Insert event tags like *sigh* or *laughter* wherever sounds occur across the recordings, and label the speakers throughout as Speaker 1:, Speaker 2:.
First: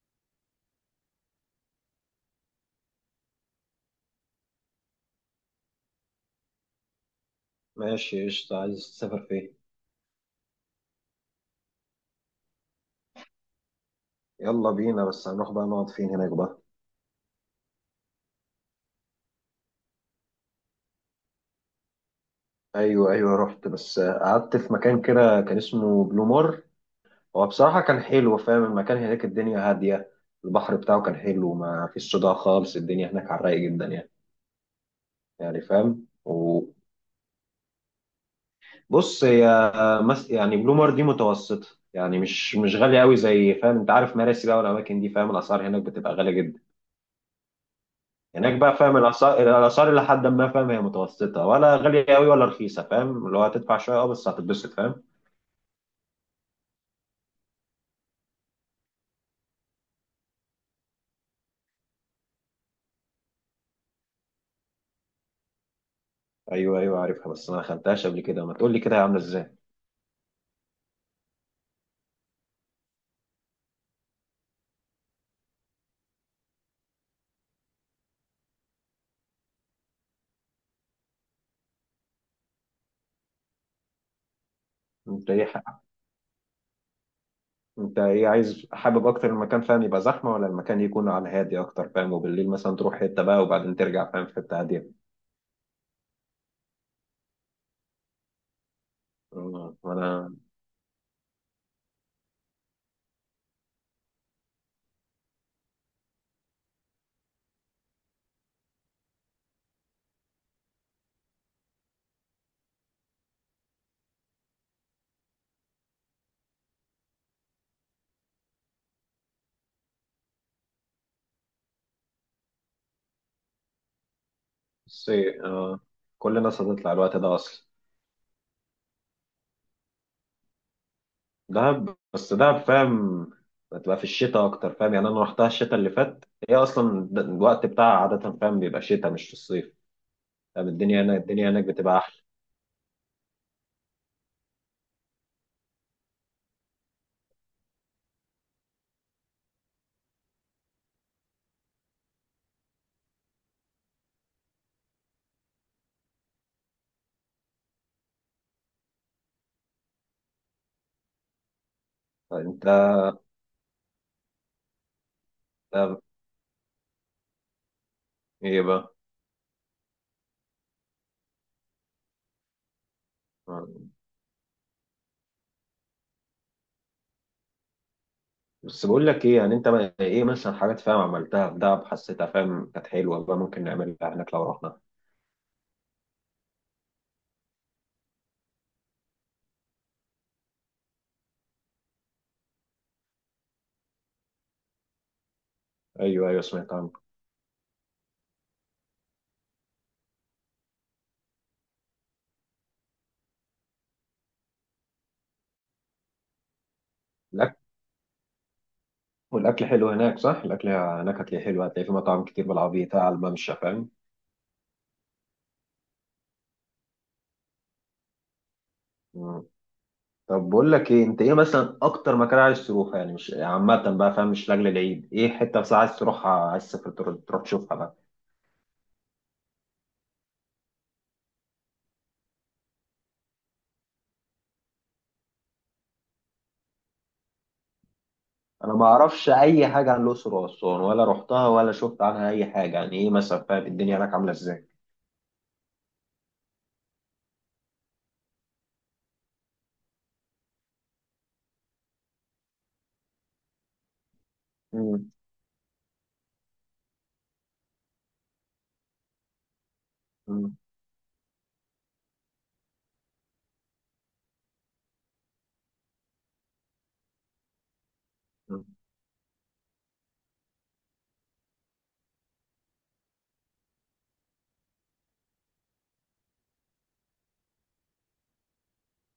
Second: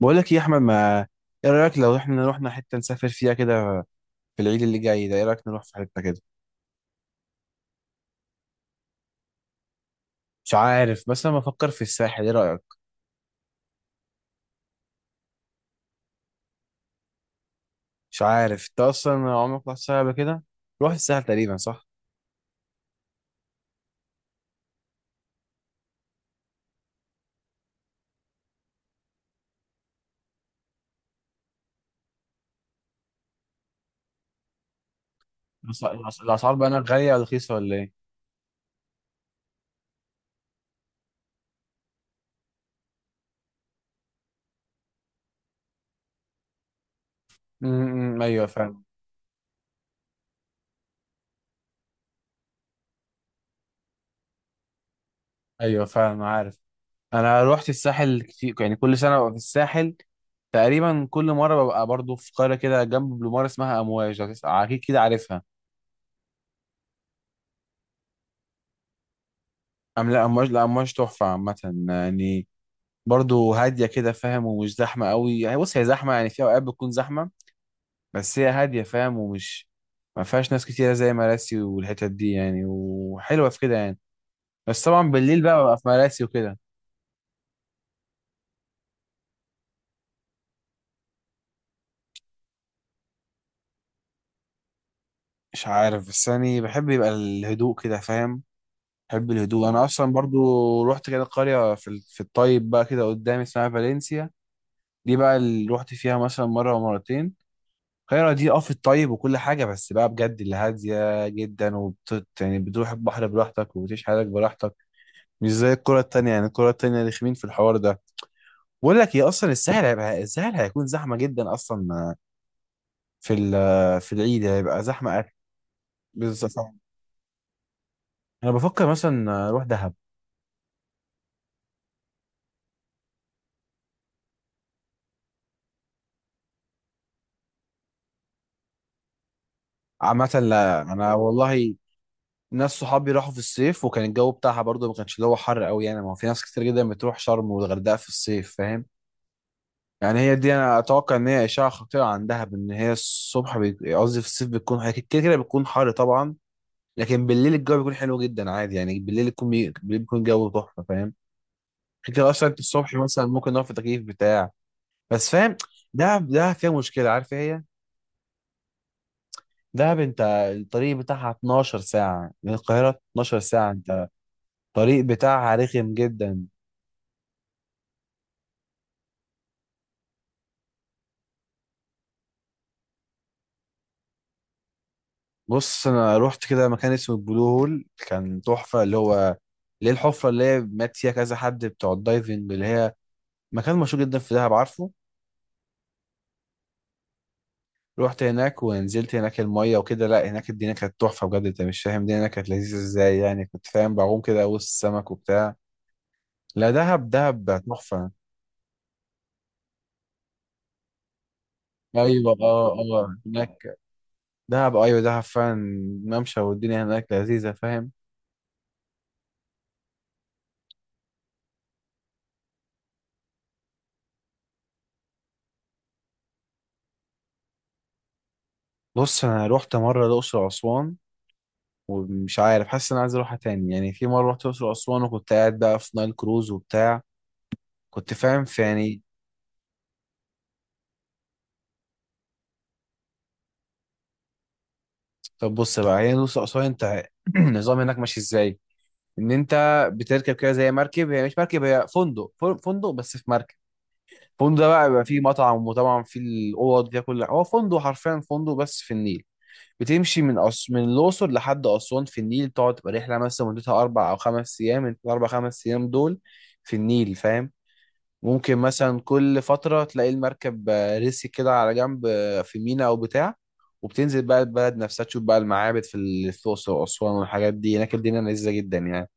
Speaker 1: بقول لك يا احمد ما ايه رايك لو احنا رحنا حته نسافر فيها كده في العيد اللي جاي ده، ايه رايك نروح في حته كده.
Speaker 2: ماشي، قشطة. عايز تسافر فين؟
Speaker 1: مش عارف، بس انا بفكر في الساحل، ايه رايك.
Speaker 2: يلا بينا، بس هنروح بقى نقعد فين هناك بقى؟
Speaker 1: مش عارف انت اصلا عمرك رحت الساحل قبل كده. روح الساحل تقريبا صح.
Speaker 2: ايوه، ايوه، رحت، بس قعدت في مكان كده كان اسمه بلومار. هو بصراحة كان حلو، فاهم؟ المكان هناك الدنيا هادية، البحر بتاعه كان حلو، ما فيش صداع خالص، الدنيا هناك على الرايق جدا، يعني يعني فاهم؟
Speaker 1: الاسعار بقى
Speaker 2: وبص،
Speaker 1: هناك غاليه ولا رخيصه ولا ايه.
Speaker 2: هي يعني بلومار دي متوسطة، يعني مش غالية قوي زي، فاهم؟ انت عارف مراسي بقى والاماكن دي، فاهم؟ الاسعار هناك بتبقى غالية جدا.
Speaker 1: ايوه
Speaker 2: هناك بقى،
Speaker 1: فعلا.
Speaker 2: فاهم؟ الاسعار الى حد ما، فاهم؟ هي متوسطه ولا غاليه قوي ولا رخيصه، فاهم؟ اللي هو هتدفع شويه، اه، بس هتتبسط، فاهم؟
Speaker 1: ايوه فعلا عارف. انا روحت الساحل كتير، يعني كل سنه ببقى في الساحل. تقريبا كل مره ببقى برضو في قريه كده جنب بلومار اسمها امواج، اكيد كده عارفها.
Speaker 2: ايوه، ايوه، عارفها، بس انا ما دخلتهاش قبل كده. ما تقول لي كده هي عامله ازاي؟
Speaker 1: لا امواج، لا امواج تحفه عامه، يعني برضه هاديه كده فاهم، ومش زحمه قوي، يعني بص هي زحمه يعني في اوقات بتكون زحمه. بس هي هاديه فاهم، ما فيهاش ناس كتيره زي مراسي والحتت دي يعني، وحلوه في كده يعني. بس طبعا
Speaker 2: انت
Speaker 1: بالليل
Speaker 2: ايه
Speaker 1: بقى ببقى
Speaker 2: ح-
Speaker 1: في مراسي وكده.
Speaker 2: انت ايه عايز؟ حابب اكتر المكان، فاهم، يبقى زحمه، ولا المكان يكون على هادي اكتر، فاهم؟ وبالليل مثلا تروح حته بقى وبعدين ترجع، فاهم، في حته هاديه.
Speaker 1: مش عارف، بس يعني بحب يبقى الهدوء كده فاهم. بحب الهدوء انا اصلا
Speaker 2: وانا
Speaker 1: برضو. رحت كده قريه في الطيب بقى كده قدامي اسمها فالنسيا. دي بقى اللي رحت فيها مثلا مره ومرتين. القاهرة دي اه في الطيب وكل حاجة، بس بقى بجد اللي هادية جدا يعني بتروح البحر براحتك وبتعيش حياتك براحتك. مش زي الكرة التانية، يعني الكرة التانية رخمين في الحوار ده. بقول لك ايه، اصلا الساحل هيبقى، الساحل هيكون زحمة جدا اصلا. في ال- آه، في العيد هيبقى زحمة اكل.
Speaker 2: بصي، كل
Speaker 1: بالظبط.
Speaker 2: الناس هتطلع الوقت ده اصلا.
Speaker 1: انا بفكر مثلا اروح دهب.
Speaker 2: دهب؟ بس دهب، فاهم، بتبقى في الشتاء اكتر، فاهم؟ يعني انا رحتها الشتاء اللي فات، هي اصلا الوقت بتاعها عاده، فاهم، بيبقى شتاء مش في الصيف،
Speaker 1: عامة
Speaker 2: فاهم؟
Speaker 1: لا
Speaker 2: الدنيا
Speaker 1: انا
Speaker 2: هناك الدنيا هناك
Speaker 1: والله،
Speaker 2: بتبقى احلى.
Speaker 1: ناس صحابي راحوا في الصيف وكان الجو بتاعها برضه ما كانش اللي هو حر قوي يعني. ما هو في ناس كتير جدا بتروح شرم والغردقة في الصيف فاهم. يعني هي دي، انا اتوقع ان هي اشعه خطيره عندها، بان هي قصدي في الصيف بتكون هي كده كده بتكون حر طبعا. لكن بالليل الجو بيكون حلو جدا عادي يعني، بالليل بيكون الجو تحفه فاهم. كده كده اصلا
Speaker 2: فانت
Speaker 1: الصبح مثلا ممكن نقف في تكييف بتاع، بس فاهم.
Speaker 2: دهب؟
Speaker 1: ده فيها مشكله، عارف إيه هي.
Speaker 2: ايه بقى؟
Speaker 1: دهب انت، الطريق بتاعها 12 ساعه من القاهره، 12 ساعه
Speaker 2: آه.
Speaker 1: انت. الطريق بتاعها رخم جدا.
Speaker 2: بس بقول لك ايه، يعني انت ايه مثلا حاجات، فاهم، عملتها في دهب حسيتها، فاهم، كانت حلوه بقى ممكن نعملها هناك لو رحنا؟
Speaker 1: بص انا رحت كده مكان اسمه البلو هول، كان تحفه، اللي هو اللي هي الحفره اللي هي مات فيها كذا حد بتوع الدايفنج، اللي هي مكان مشهور جدا في دهب عارفه.
Speaker 2: ايوه، ايوه، سمعت عنه.
Speaker 1: رحت هناك ونزلت هناك الميه وكده. لا هناك الدنيا كانت تحفه بجد، انت مش فاهم الدنيا هناك كانت لذيذه ازاي، يعني كنت فاهم بعوم كده وسط السمك وبتاع. لا، دهب
Speaker 2: الاكل،
Speaker 1: دهب تحفه.
Speaker 2: والاكل حلو هناك، صح؟ الاكل هناك هتلاقيه حلو، هتلاقي في مطاعم
Speaker 1: ايوه
Speaker 2: كتير
Speaker 1: اه
Speaker 2: بالعربيه على
Speaker 1: اه
Speaker 2: الممشى،
Speaker 1: هناك،
Speaker 2: فاهم؟
Speaker 1: دهب، ايوه دهب فعلا. ممشى، والدنيا هناك لذيذه فاهم.
Speaker 2: طب بقول لك ايه، انت ايه مثلا اكتر مكان عايز تروحه؟ يعني مش عامه بقى، فاهم، مش لاجل العيد. ايه حته بس عايز تروحها، عايز تسافر تروح تشوفها بقى؟
Speaker 1: بص انا رحت مره الاقصر واسوان، ومش عارف حاسس ان انا عايز اروحها تاني. يعني في مره رحت الاقصر واسوان وكنت قاعد بقى في نايل كروز وبتاع، كنت فاهم في
Speaker 2: انا ما
Speaker 1: يعني.
Speaker 2: اعرفش اي حاجه عن الاقصر واسوان، ولا رحتها ولا شفت عنها اي حاجه. يعني ايه مثلا، فاهم، الدنيا هناك عامله ازاي؟
Speaker 1: طب بص بقى هي الاقصر واسوان، انت *clears throat* النظام هناك ماشي ازاي. ان انت بتركب كده زي مركب، هي مش مركب، هي فندق، فندق بس في مركب. الفندق ده بقى بيبقى
Speaker 2: مم.
Speaker 1: فيه مطعم، وطبعا فيه الاوض فيها كل، هو فندق حرفيا، فندق بس في النيل. بتمشي
Speaker 2: مم.
Speaker 1: من الاقصر لحد اسوان في النيل، تقعد تبقى رحله مثلا مدتها اربع او خمس ايام، انت الاربع خمس ايام دول في النيل فاهم. ممكن
Speaker 2: مم.
Speaker 1: مثلا كل فترة تلاقي المركب رسي كده على جنب في ميناء أو بتاع، وبتنزل بقى البلد نفسها تشوف بقى المعابد في الأقصر وأسوان والحاجات دي. هناك الدنيا لذيذة جدا يعني.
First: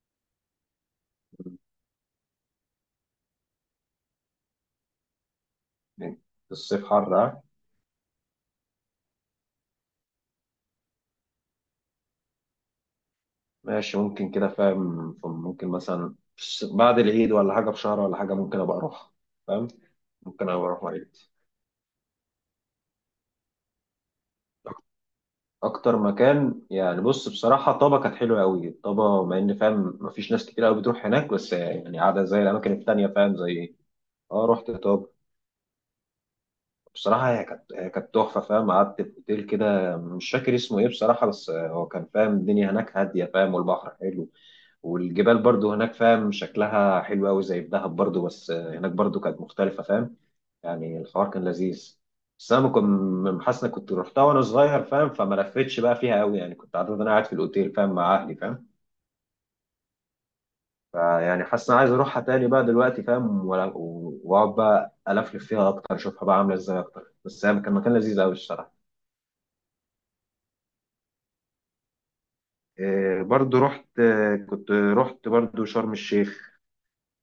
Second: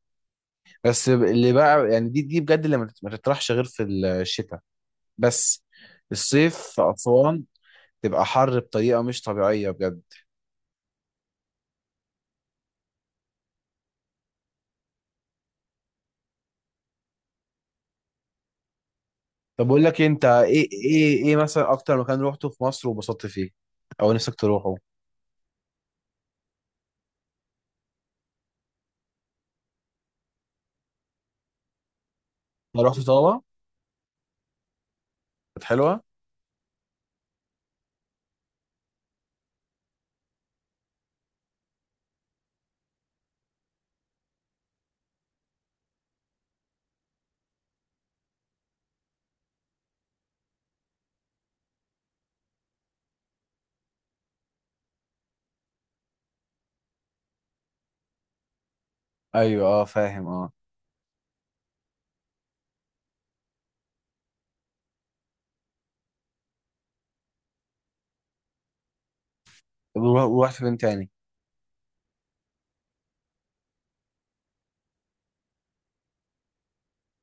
Speaker 1: اللي بقى يعني، دي بجد اللي ما تطرحش غير في الشتاء. بس
Speaker 2: مم.
Speaker 1: الصيف
Speaker 2: الصيف
Speaker 1: في
Speaker 2: حر،
Speaker 1: أسوان
Speaker 2: ها.
Speaker 1: تبقى حر بطريقة مش طبيعية بجد.
Speaker 2: ماشي، ممكن كده، فاهم، ممكن مثلا بعد العيد ولا حاجه، بشهر ولا حاجه، ممكن ابقى اروح،
Speaker 1: طب
Speaker 2: فاهم.
Speaker 1: أقول لك إيه، أنت
Speaker 2: ممكن ابقى اروح مع عيلتي.
Speaker 1: إيه مثلا أكتر مكان روحته في مصر وبسطت فيه أو نفسك تروحه؟
Speaker 2: اكتر مكان، يعني بص، بصراحه طابا كانت حلوه قوي. طابا، مع ان فاهم مفيش ناس كتير قوي بتروح هناك، بس يعني قاعده زي الاماكن
Speaker 1: أنا رحت
Speaker 2: التانيه، فاهم،
Speaker 1: طابة.
Speaker 2: زي ايه. اه، رحت طابا.
Speaker 1: كانت حلوة؟
Speaker 2: بصراحه هي كانت، هي كانت تحفه، فاهم. قعدت في اوتيل كده، مش فاكر اسمه ايه بصراحه، بس هو كان، فاهم، الدنيا هناك هاديه، فاهم، والبحر حلو، والجبال برضو هناك، فاهم، شكلها حلو قوي زي في دهب برضو، بس هناك برضو كانت مختلفة، فاهم. يعني الحوار كان لذيذ. بس انا كنت حاسس إني كنت رحتها وانا صغير، فاهم، فما لفتش بقى فيها قوي، يعني كنت عارف إن انا قاعد في الاوتيل، فاهم، مع اهلي، فاهم.
Speaker 1: أيوه أه فاهم أه.
Speaker 2: فيعني حاسس إني عايز اروحها تاني بقى دلوقتي، فاهم، واقعد بقى الفلف فيها اكتر، اشوفها بقى عامله ازاي اكتر. بس هي كان مكان لذيذ قوي الصراحه.
Speaker 1: طب ورحت فين تاني؟
Speaker 2: إيه، برضو رحت، كنت رحت برضو شرم الشيخ.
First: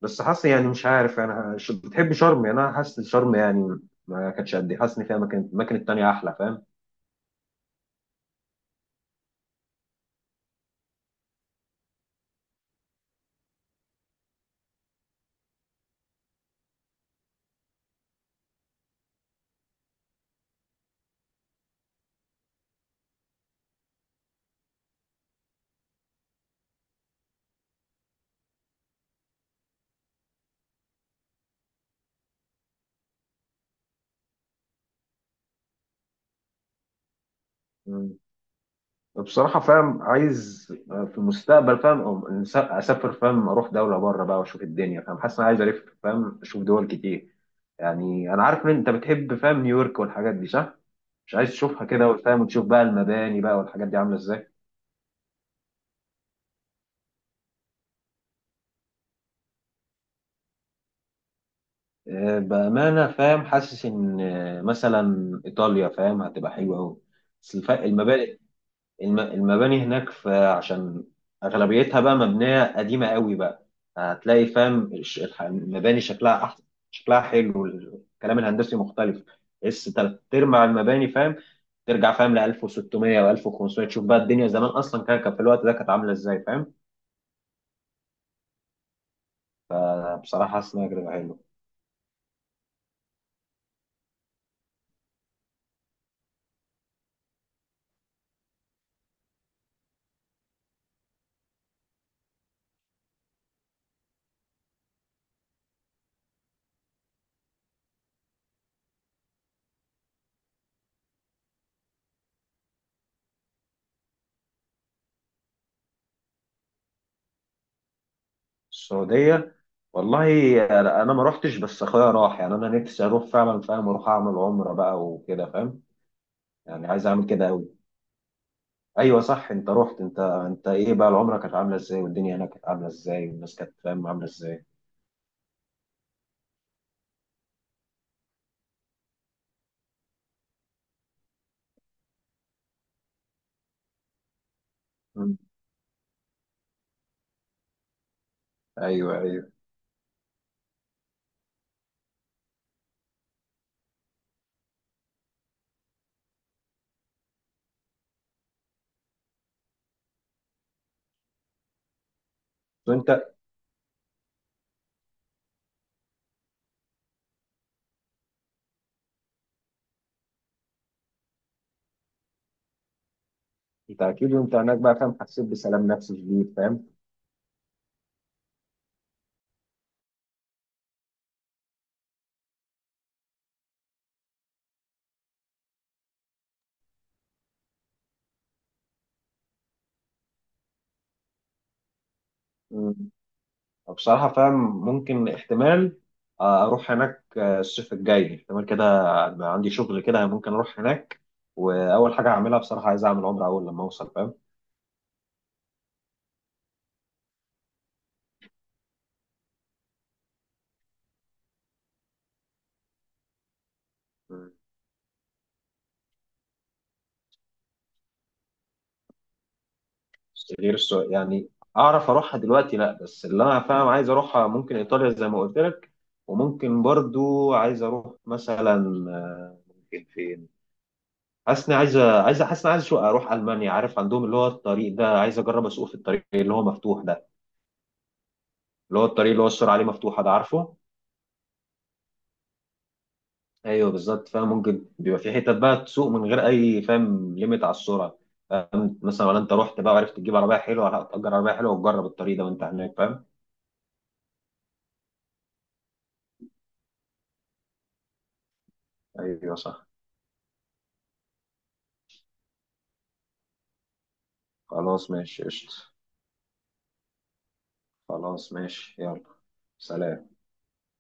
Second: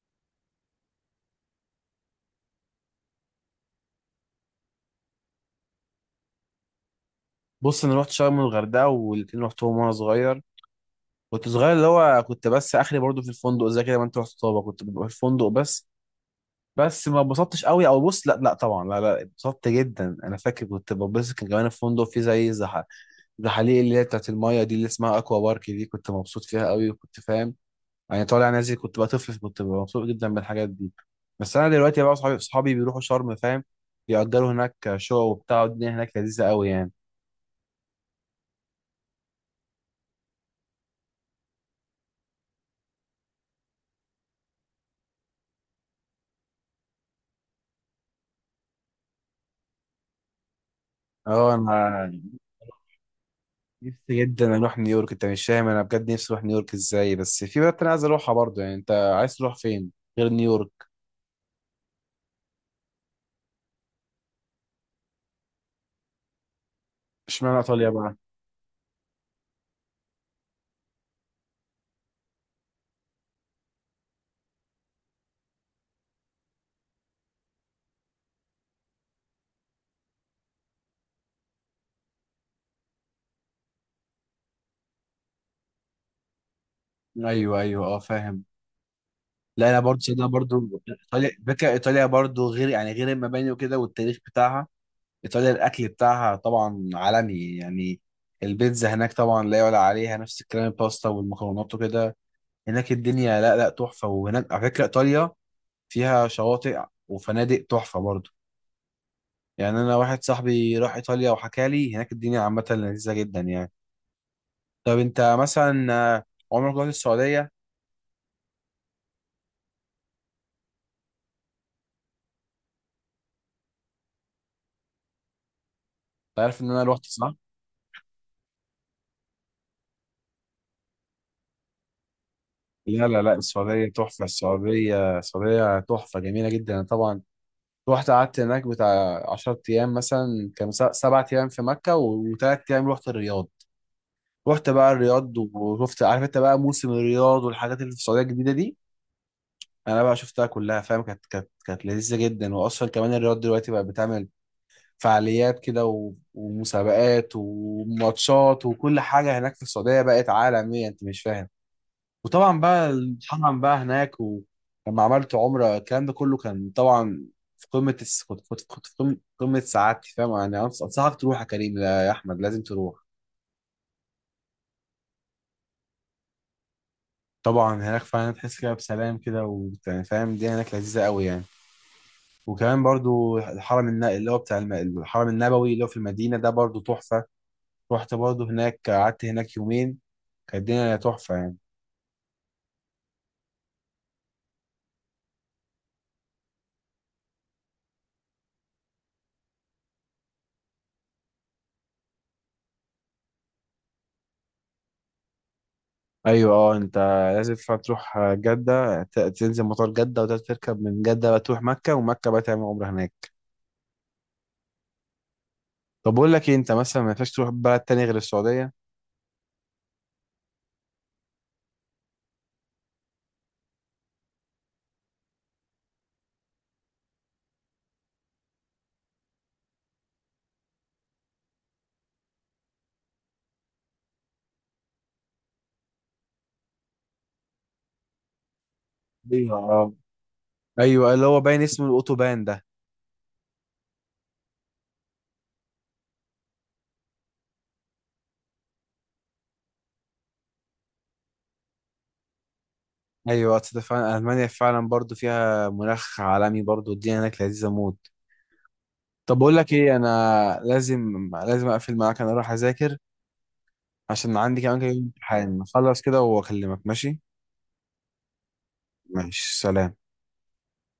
Speaker 2: بس حاسس، يعني مش عارف، انا بتحب شرم؟ يعني انا حاسس شرم يعني ما كانتش قد ايه. حاسس ان فيها مكان، الاماكن التانية احلى، فاهم.
Speaker 1: بص انا رحت شرم والغردقه والاتنين رحتهم وانا صغير. كنت صغير، اللي هو كنت بس اخري برضو في الفندق زي كده، ما انت رحت طابا كنت ببقى في الفندق بس. بس ما اتبسطتش قوي او بص، لا لا طبعا، لا لا اتبسطت جدا. انا فاكر كنت ببص، كان كمان الفندق فيه زحاليق اللي هي بتاعت المايه دي اللي اسمها اكوا بارك دي، كنت مبسوط فيها قوي وكنت فاهم، يعني طالع نازل. كنت بقى طفل، كنت ببقى مبسوط جدا بالحاجات دي. بس انا دلوقتي بقى صحابي بيروحوا شرم فاهم، بيأجروا هناك شقق وبتاع والدنيا هناك لذيذه قوي يعني.
Speaker 2: مم. بصراحة فاهم عايز في المستقبل، فاهم، اسافر، فاهم، اروح دولة بره بقى واشوف الدنيا، فاهم. حاسس ان انا عايز الف، فاهم، اشوف دول كتير. يعني انا عارف ان انت بتحب، فاهم، نيويورك والحاجات دي، صح؟ مش عايز
Speaker 1: اه انا
Speaker 2: تشوفها كده، وفاهم، وتشوف بقى المباني بقى والحاجات دي عاملة
Speaker 1: نفسي
Speaker 2: ازاي؟
Speaker 1: جدا اروح نيويورك، انت مش فاهم انا بجد نفسي اروح نيويورك ازاي. بس في بلد انا عايز اروحها برضه، يعني انت عايز تروح فين غير نيويورك.
Speaker 2: بأمانة، فاهم، حاسس إن مثلا إيطاليا، فاهم، هتبقى حلوة أوي. بس
Speaker 1: اشمعنى ايطاليا بقى.
Speaker 2: المباني، المباني هناك، في عشان اغلبيتها بقى مبنيه قديمه قوي بقى، هتلاقي، فاهم، المباني شكلها احسن، شكلها حلو، الكلام الهندسي مختلف. اس تلات ارباع المباني، فاهم، ترجع، فاهم، ل 1600 و1500، تشوف بقى الدنيا زمان اصلا كان في الوقت ده كانت عامله ازاي، فاهم.
Speaker 1: ايوه ايوه اه فاهم. لا انا برضه انا
Speaker 2: بصراحه حاسس
Speaker 1: برضه
Speaker 2: انها تجربه حلوه.
Speaker 1: ايطاليا برضه غير يعني، غير المباني وكده والتاريخ بتاعها. ايطاليا الاكل بتاعها طبعا عالمي يعني. البيتزا هناك طبعا لا يعلى عليها، نفس الكلام الباستا والمكرونات وكده. هناك الدنيا لا، تحفه. وهناك على فكره ايطاليا فيها شواطئ وفنادق تحفه برضه، يعني انا واحد صاحبي راح ايطاليا وحكى لي هناك الدنيا عامه لذيذه جدا يعني. طب انت مثلا عمرك رحت السعوديه انت.
Speaker 2: السعوديه؟ والله انا ما روحتش، بس اخويا راح. يعني انا نفسي اروح فعلا، فاهم، اروح اعمل عمره بقى وكده، فاهم.
Speaker 1: عارف ان انا
Speaker 2: يعني
Speaker 1: رحت
Speaker 2: عايز اعمل
Speaker 1: صح.
Speaker 2: كده قوي. ايوه صح، انت رحت. انت، انت ايه بقى العمره كانت عامله ازاي، والدنيا هناك كانت عامله
Speaker 1: لا لا
Speaker 2: ازاي،
Speaker 1: لا
Speaker 2: والناس كانت،
Speaker 1: السعوديه
Speaker 2: فاهم،
Speaker 1: تحفه،
Speaker 2: عامله ازاي؟
Speaker 1: السعوديه تحفه جميله جدا. أنا طبعا رحت قعدت هناك بتاع 10 ايام، مثلا كان 7 ايام في مكه وثلاث ايام رحت الرياض. رحت بقى الرياض
Speaker 2: مم.
Speaker 1: وشفت، عارف انت بقى موسم الرياض والحاجات اللي في السعوديه الجديده دي.
Speaker 2: ايوه، ايوه.
Speaker 1: انا بقى شفتها كلها فاهم، كانت لذيذه جدا. واصلا كمان الرياض دلوقتي بقى بتعمل فعاليات كده ومسابقات وماتشات وكل حاجة. هناك في السعودية بقت عالمية، انت مش فاهم. وطبعا بقى
Speaker 2: وانت،
Speaker 1: الحرم بقى هناك، ولما عملت عمرة الكلام ده كله، كان طبعا كنت في قمة سعادتي فاهم يعني. أنصحك تروح يا كريم، لا يا أحمد، لازم تروح.
Speaker 2: انت اكيد وانت هناك بقى، فاهم، حسيت بسلام نفسي شديد، فاهم.
Speaker 1: طبعا هناك فعلا تحس كده بسلام كده وفاهم، الدنيا هناك لذيذة قوي يعني. وكمان برضو اللي هو بتاع الم- الحرم النبوي اللي هو في المدينة ده برضو تحفة. رحت برضه هناك، قعدت هناك يومين، كانت الدنيا تحفة يعني.
Speaker 2: مم. بصراحه فاهم ممكن احتمال اروح هناك، الصيف الجاي احتمال كده، بقى عندي شغل كده ممكن اروح هناك. واول حاجه هعملها بصراحه، عايز اعمل عمره اول لما اوصل،
Speaker 1: أيوة أه أنت لازم تروح جدة، تنزل مطار جدة وتركب من جدة بقى تروح مكة، ومكة بقى تعمل عمرة هناك.
Speaker 2: فاهم.
Speaker 1: طب بقول لك إيه، أنت مثلا ما ينفعش تروح بلد تاني غير السعودية.
Speaker 2: غير السعودية؟ يعني اعرف اروحها دلوقتي، لا، بس اللي انا، فاهم، عايز اروحها ممكن ايطاليا زي ما قلت لك، وممكن برضو عايز اروح مثلا، ممكن فين. حاسس اني عايز، حاسس اني عايز اروح المانيا. عارف عندهم اللي هو الطريق ده، عايز اجرب اسوق في الطريق اللي هو مفتوح ده، اللي هو الطريق اللي هو
Speaker 1: ايوه
Speaker 2: السرعه عليه
Speaker 1: اه.
Speaker 2: مفتوحه ده، عارفه؟
Speaker 1: أيوة اللي هو باين اسمه الأوتوبان ده.
Speaker 2: ايوه بالظبط، فاهم، ممكن بيبقى في حتت بقى تسوق من غير اي، فاهم، ليميت على السرعه، فاهم. مثلا، ولا انت رحت بقى وعرفت تجيب عربيه حلوه، لا تأجر عربيه حلوه وتجرب الطريق ده وانت هناك، فاهم.
Speaker 1: أيوة أصل ده فعلا ألمانيا فعلا برضه فيها مناخ عالمي برضه، الدنيا هناك لذيذة موت. طب
Speaker 2: ايوه
Speaker 1: بقول لك
Speaker 2: صح.
Speaker 1: إيه، أنا لازم أقفل معاك، أنا أروح أذاكر عشان عندي كمان كام يوم
Speaker 2: خلاص، ماشي،
Speaker 1: امتحان،
Speaker 2: قشطة.
Speaker 1: أخلص كده وأكلمك ماشي.
Speaker 2: خلاص، ماشي، يلا.
Speaker 1: ماشي سلام.
Speaker 2: سلام.